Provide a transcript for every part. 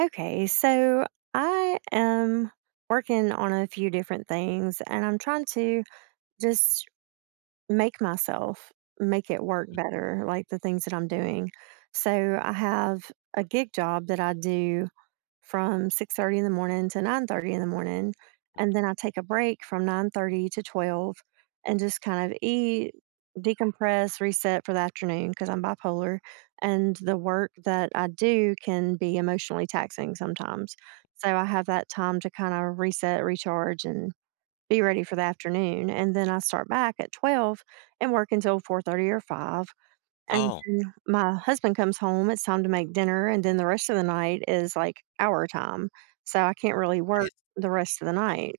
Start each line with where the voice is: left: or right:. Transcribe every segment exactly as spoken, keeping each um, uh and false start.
right: Okay, so I am working on a few different things and I'm trying to just make myself make it work better, like the things that I'm doing. So I have a gig job that I do from six thirty in the morning to nine thirty in the morning, and then I take a break from nine thirty to twelve and just kind of eat, decompress, reset for the afternoon because I'm bipolar and the work that I do can be emotionally taxing sometimes. So I have that time to kind of reset, recharge and be ready for the afternoon and then I start back at twelve and work until four thirty or five, and
left: Oh,
right: then my husband comes home, it's time to make dinner, and then the rest of the night is, like, our time, so I can't really work
left: nice.
right: the rest of the night.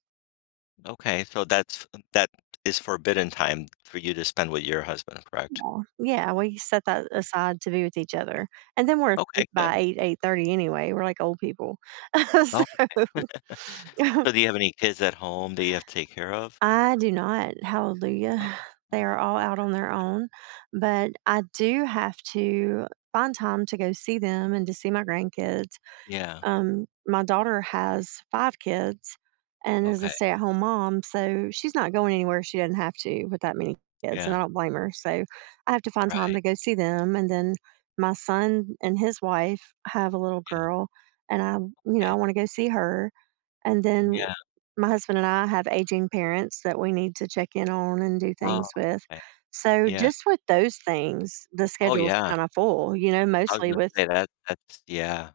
left: Okay, so that's uh, that is forbidden time for you to spend with your husband, correct?
right: Yeah. Yeah, we set that aside to be with each other, and then we're
left: Okay,
right: asleep
left: good.
right: by eight 8:30 anyway, we're like old people.
left: Oh,
right: So
left: so do you have any kids at home that you have to take care of?
right: I do not,
left: Oh,
right: hallelujah. They
left: okay.
right: are all out on their own, but I do have to find time to go see them and to see my grandkids.
left: Yeah,
right: Um, my daughter has five kids and is a
left: okay,
right: stay-at-home mom, so she's not going anywhere she doesn't have to with that many kids, and
left: yeah,
right: I don't blame her, so I have to find time
left: right,
right: to go see them, and then my son and his wife have a little
left: yeah,
right: girl, and I you know, I
left: okay,
right: wanna go see her, and then
left: yeah,
right: my husband and I have aging parents that we need to check in on and do
left: oh,
right: things with.
left: okay,
right: So,
left: yeah.
right: just with those things, the
left: Oh,
right: schedule's
left: yeah,
right: kinda full, you know,
left: I was
right: mostly
left: gonna
right: with
left: say that that's yeah,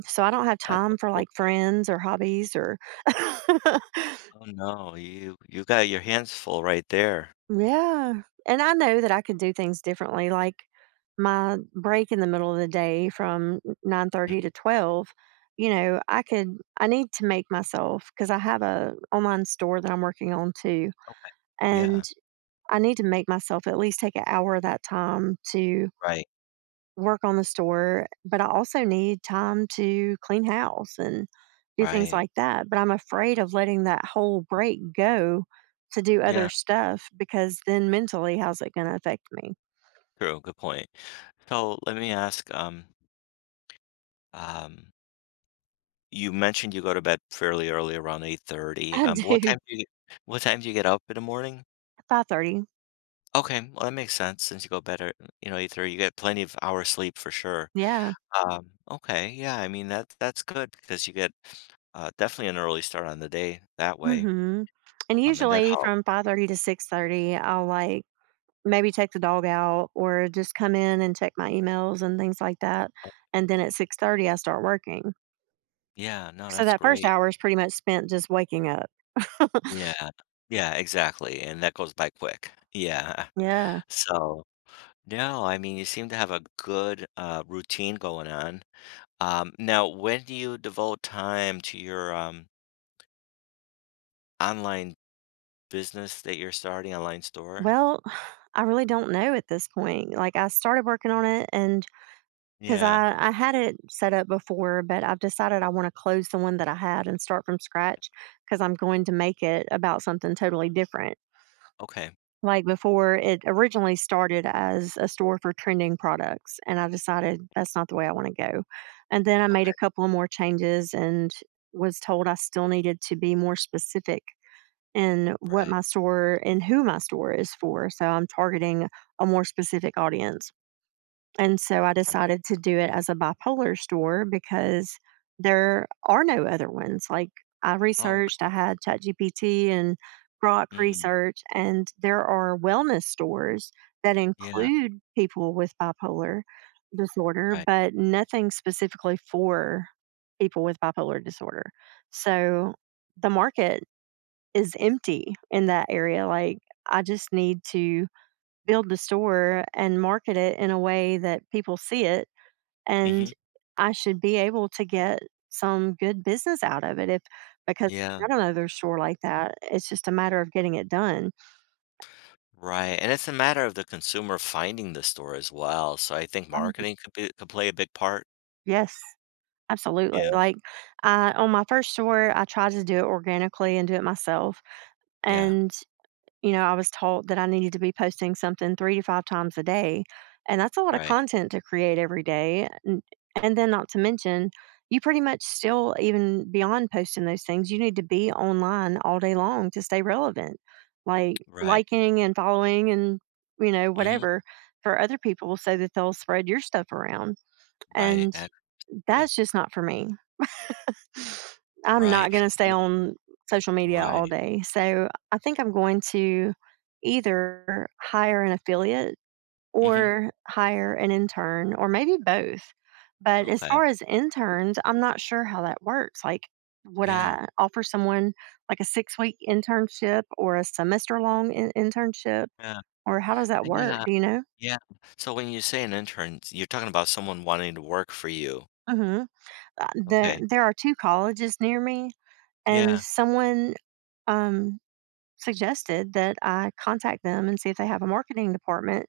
right: so I don't have
left: that's a
right: time for
left: full
right: like
left: schedule.
right: friends or hobbies or
left: Oh, no, you you got your hands full right there.
right: Yeah. And I know that I could do things differently. Like my break in the middle of the day from
left: Mm,
right: nine thirty to twelve, you know, I could I need to make myself cuz I have a online store that I'm working on too. And
left: yeah,
right: I need to make myself at least take an hour of that time to
left: right,
right: work on the store, but I also need time to clean house and do things
left: right.
right: like that. But I'm afraid of letting that whole break go to do other
left: Yeah,
right: stuff because then mentally, how's it going to affect me?
left: true, good point. So let me ask, um, um You mentioned you go to bed fairly early, around eight thirty,
right: I
left: um, what
right: do
left: time do you what time do you get up in the morning?
right: five thirty.
left: Okay, well, that makes sense since you go bed at, you know, eight thirty, you get plenty of hours sleep for sure,
right: Yeah.
left: um, okay, yeah, I mean, that that's good because you get, uh, definitely an early start on the day that way,
right: hmm And
left: um, and that
right: usually
left: helps.
right: from five thirty to six thirty, I'll like maybe take the dog out or just come in and check my emails and things like that. And then at six thirty, I start working.
left: Yeah, no,
right: So
left: that's
right: that first
left: great.
right: hour is pretty much spent just waking up.
left: Yeah. Yeah, exactly, and that goes by quick. Yeah,
right: Yeah.
left: so no, I mean, you seem to have a good, uh, routine going on. Um, now, when do you devote time to your um, online business that you're starting, online store?
right: Well, I really don't know at this point. Like I started working on it and because
left: Yeah.
right: I, I had it set up before, but I've decided I want to close the one that I had and start from scratch because I'm going to make it about something totally different.
left: Okay.
right: Like before, it originally started as a store for trending products, and I decided that's not the way I want to go. And then I made
left: Okay.
right: a couple of more changes and was told I still needed to be more specific and what
left: Right.
right: my store and who my store is for. So I'm targeting a more specific audience. And so I
left: Right.
right: decided to do it as a bipolar store because there are no other ones. Like I
left: Oh,
right: researched, I
left: okay.
right: had ChatGPT and Grok
left: Mm,
right: research, and there are wellness stores that
left: yeah.
right: include people with bipolar disorder,
left: Right.
right: but nothing specifically for people with bipolar disorder. So the market is empty in that area. Like, I just need to build the store and market it in a way that people see it. And
left: Hmm.
right: I should be able to get some good business out of it if, because
left: Yeah.
right: I don't know their store like that. It's just a matter of getting it done.
left: Right. And it's a matter of the consumer finding the store as well. So I think
right: Um,
left: marketing could be could play a big part.
right: Yes, absolutely.
left: Yeah.
right: Like, I, on my first store, I tried to do it organically and do it myself.
left: Yeah.
right: And you know, I was told that I needed to be posting something three to five times a day, and that's a lot of
left: Right.
right: content to create every day, and and then not to mention, you pretty much still even beyond posting those things, you need to be online all day long to stay relevant. Like,
left: Right.
right: liking and following and, you know,
left: Hmm.
right: whatever for other people so that they'll spread your stuff around,
left: Right.
right: and
left: Absolutely.
right: that's just not for me. I'm not
left: Right.
right: gonna stay on social media all
left: Right.
right: day. So I think I'm going to either hire an affiliate
left: Hmm.
right: or hire an intern or maybe both. But as
left: Okay.
right: far as interns, I'm not sure how that works. Like, would
left: Yeah.
right: I offer someone like a six week internship or a semester long in- internship?
left: Yeah.
right: Or how does that
left: Uh,
right: work?
left: Yeah.
right: Do you know?
left: Yeah. So when you say an intern, you're talking about someone wanting to work for you.
right: hmm Uh, there,
left: Okay.
right: there are two colleges near me, and
left: Yeah.
right: someone um, suggested that I contact them and see if they have a marketing department.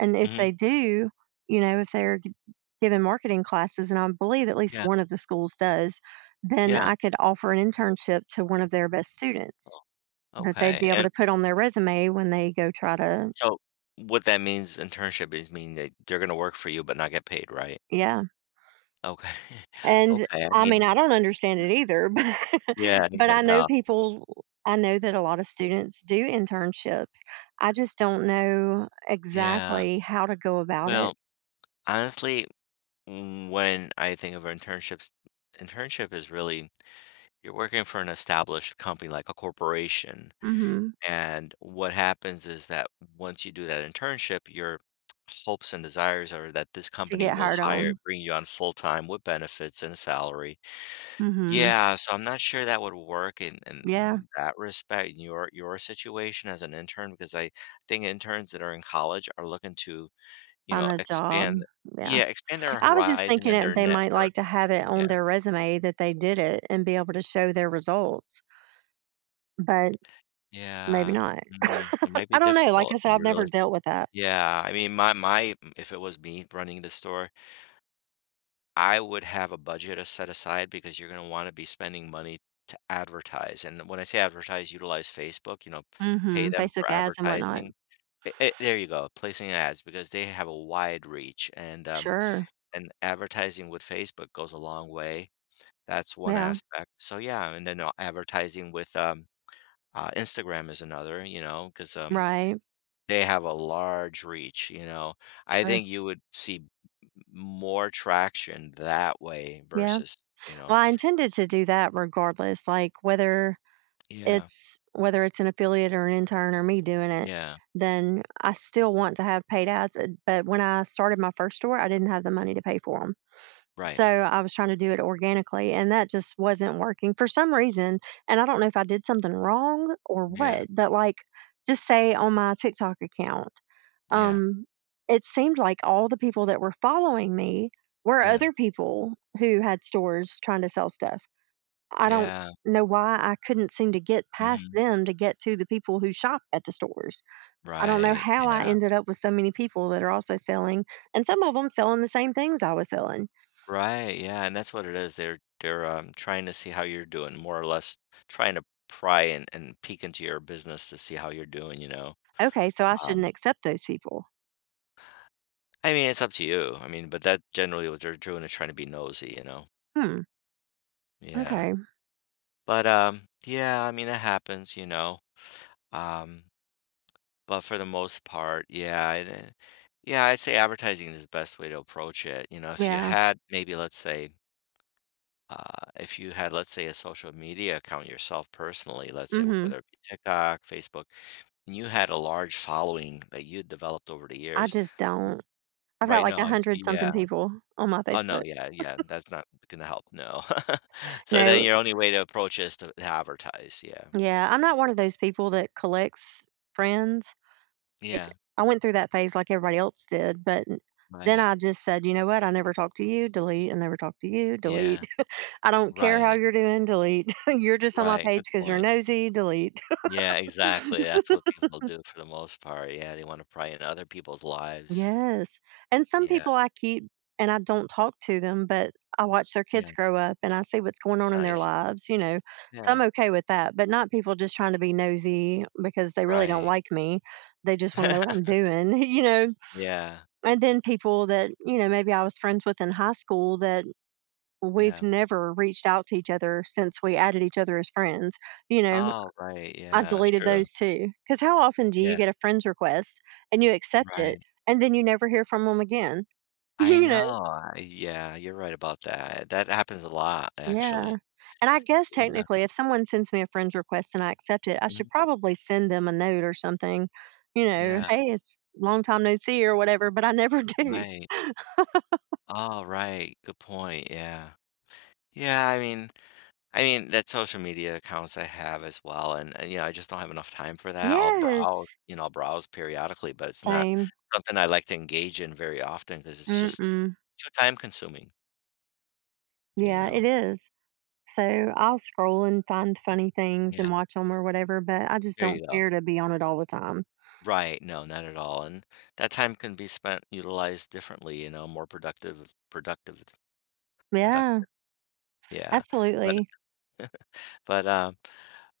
right: And if
left: Mhm.
right: they do, you know, if they're g- giving marketing classes, and I believe at least
left: Yeah.
right: one of the schools does, then
left: Yeah.
right: I could offer an internship to one of their best students
left: Oh,
right: that they'd
left: okay.
right: be able
left: And
right: to put on their resume when they go try to,
left: so what that means internship is mean that they're gonna work for you but not get paid, right?
right: yeah.
left: Okay.
right: And
left: Okay. I
right: I mean,
left: mean
right: I don't understand it either, but,
left: yeah, I mean,
right: but I know
left: I
right: people, I know that a lot of students do internships. I just don't know
left: Yeah.
right: exactly how to go about it.
left: Well, honestly, mm, when I think of internships internship is really you're working for an established company, like a corporation.
right: Mhm.
left: And what happens is that once you do that internship, your hopes and desires are that this
right: To
left: company
right: get
left: will
right: hard
left: hire,
right: on.
left: bring you on full time with benefits and salary.
right: Mhm.
left: Yeah, so I'm not sure that would work in,
right: Yeah,
left: in that respect in your your situation as an intern because I think interns that are in college are looking to you
right: find
left: know
right: a job.
left: expand
right: Yeah.
left: yeah expand their
right: I was just
left: horizon
right: thinking
left: and
right: that
left: their
right: they might
left: network.
right: like to have it
left: Yeah,
right: on their resume that they did it and be able to show their results, but maybe
left: yeah,
right: not.
left: mm, it might be
right: I don't know. Like
left: difficult.
right: I said, I've never
left: Really,
right: dealt with that.
left: yeah. I mean, my my if it was me running the store. I would have a budget a set aside because you're gonna wanna be spending money to advertise, and when I say advertise, utilize Facebook, you know, pay
right: Mhm.
left: them for
right: Facebook ads and whatnot.
left: advertising. Eh eh, there you go, placing ads because they have a wide reach, and, um,
right: Sure.
left: and advertising with Facebook goes a long way. That's one
right: Yeah.
left: aspect. So, yeah, and then, uh, advertising with, um, uh, Instagram is another, you know, because.
right: Right.
left: They have a large reach, you know? I
right: Sure.
left: think you would see m more traction that way
right: Yeah.
left: versus, you know
right: Well, I intended to do that regardless, like whether
left: Yeah,
right: it's whether it's an affiliate or an intern or me doing it,
left: yeah,
right: then I still want to have paid ads. uh, But when I started my first store, I didn't have the money to pay for them.
left: right.
right: So I was trying to do it organically, and that just wasn't working for some reason. And I don't know if I did something wrong or
left: Yeah,
right: what, but like, just say on my TikTok account,
left: yeah,
right: um, it seemed like all the people that were following me were
left: yeah,
right: other people who had stores trying to sell stuff. I don't
left: yeah,
right: know why I couldn't seem to get past
left: mhm,
right: them to get to the people who shop at the stores. I don't know
left: right,
right: how I
left: yeah,
right: ended up with so many people that are also selling, and some of them selling the same things I was selling.
left: right, yeah, and that's what it is. They're they're, um, trying to see how you're doing, more or less trying to pry and and peek into your business to see how you're doing, you know?
right: Okay, so I shouldn't
left: Um,
right: accept those people.
left: I mean, it's up to you. I mean, but that generally what they're doing is trying to be nosy, you know?
right: Hmm.
left: Yeah.
right: Okay.
left: But, um, yeah, I mean, it happens, you know, um, but for the most part, yeah, I d- yeah, I'd say advertising is the best way to approach it, you know, if you
right: Yeah.
left: had maybe, let's say, uh, if you had, let's say, a social media account yourself personally, let's say,
right: Mhm.
left: whether it be TikTok, Facebook, and you had a large following that you had developed over the
right: I
left: years.
right: just don't. I've got
left: Right,
right: like
left: now,
right: a
left: I'm
right: hundred
left: yeah.
right: something people on my
left: Oh, no,
right: Facebook.
left: yeah, yeah, that's not gonna help, no. So then
right: No.
left: your only way to approach it is to advertise, yeah.
right: Yeah, I'm not one of those people that collects friends. Like
left: Yeah,
right: I went through that phase like everybody else did, but n- then
left: right,
right: I just said, you know what? I never talk to you. Delete. I never talk to you.
left: yeah.
right: Delete. I don't care how
left: Right,
right: you're doing. Delete. you're just on my
left: right,
right: page
left: good
right: because you're
left: point.
right: nosy. Delete.
left: Yeah, exactly, that's what people do for the most part, yeah, they wanna pry into other people's lives.
right: yes. And some
left: Yeah,
right: people I keep and I don't talk to them, but I watch their kids
left: yeah,
right: grow up and I see what's going
left: it's
right: on in their
left: nice.
right: lives, you know. So I'm
left: Yeah,
right: okay with that, but not people just trying to be nosy because they really don't
left: right.
right: like me. They just want to know what I'm doing, you know.
left: Yeah,
right: And then people that, you know, maybe I was friends with in high school that we've
left: yeah.
right: never reached out to each other since we added each other as friends. You know,
left: Oh, right,
right: I
left: yeah, that's
right: deleted
left: true.
right: those too. Because how often do you
left: Yeah,
right: get a friend's request and you accept it
left: right.
right: and then you never hear from them again?
left: I
right: you know?
left: know, I yeah, you're right about that. That happens a lot,
right: Yeah.
left: actually.
right: And I guess
left: Yeah,
right: technically, if someone sends me a friend's request and I accept it, I should
left: mhm,
right: probably send them a note or something, you know,
left: yeah,
right: hey, it's long time no see or whatever, but I never do.
left: right. Oh, right, good point, yeah. Yeah, I mean I mean, that's social media accounts I have as well, and and, you know, I just don't have enough time for that. I'll browse,
right: Yes.
left: you know, I'll browse periodically, but it's not
right: Same.
left: something I like to engage in very often because it's just
right: Mm-mm.
left: too time consuming, you
right: Yeah,
left: know?
right: it is. So I'll scroll and find funny things and
left: Yeah,
right: watch them or whatever, but I just
left: there
right: don't
left: you go.
right: care to be on it all the time.
left: Right, no, not at all, and that time can be spent utilized differently, you know, more productive productive
right: Yeah,
left: productive. Yeah, but
right: absolutely.
left: but, uh,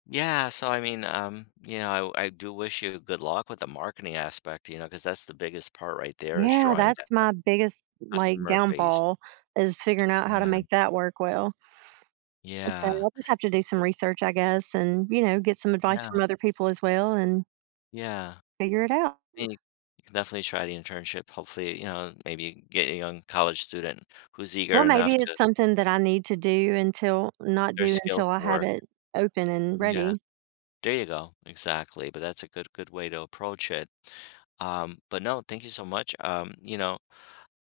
left: yeah, so I mean, um, you know, I I do wish you good luck with the marketing aspect, you know, because that's the biggest part right there is
right: Yeah,
left: drawing
right: that's my biggest like
left: Customer based.
right: downfall is figuring out how to
left: Yeah,
right: make that work well. So
left: yeah,
right: I'll just have to do some research, I guess, and you know, get some advice
left: yeah,
right: from other people as well and
left: yeah.
right: figure it out.
left: I mean, you can definitely try the internship. Hopefully, you know, maybe get a young college student who's eager
right: Well, maybe
left: enough to
right: it's something that I need to do until not
left: their
right: do
left: skills
right: until I
left: to
right: have
left: work.
right: it open and
left: Yeah,
right: ready.
left: there you go. Exactly. But that's a good good way to approach it. Um, but no, thank you so much. Um, you know,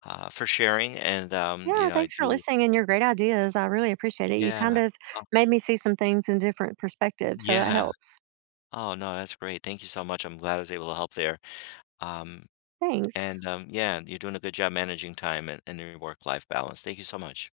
left: uh, for sharing and um, you
right: Yeah,
left: know, I
right: thanks for
left: do.
right: listening and your great ideas. I really appreciate it. You kind
left: Yeah.
right: of
left: Oh,
right: made me see some things in different perspectives, so that
left: yeah.
right: helps.
left: Oh no, that's great. Thank you so much. I'm glad I was able to help there. Um,
right: Thanks.
left: And, um, yeah, you're doing a good job managing time and and your work-life balance. Thank you so much.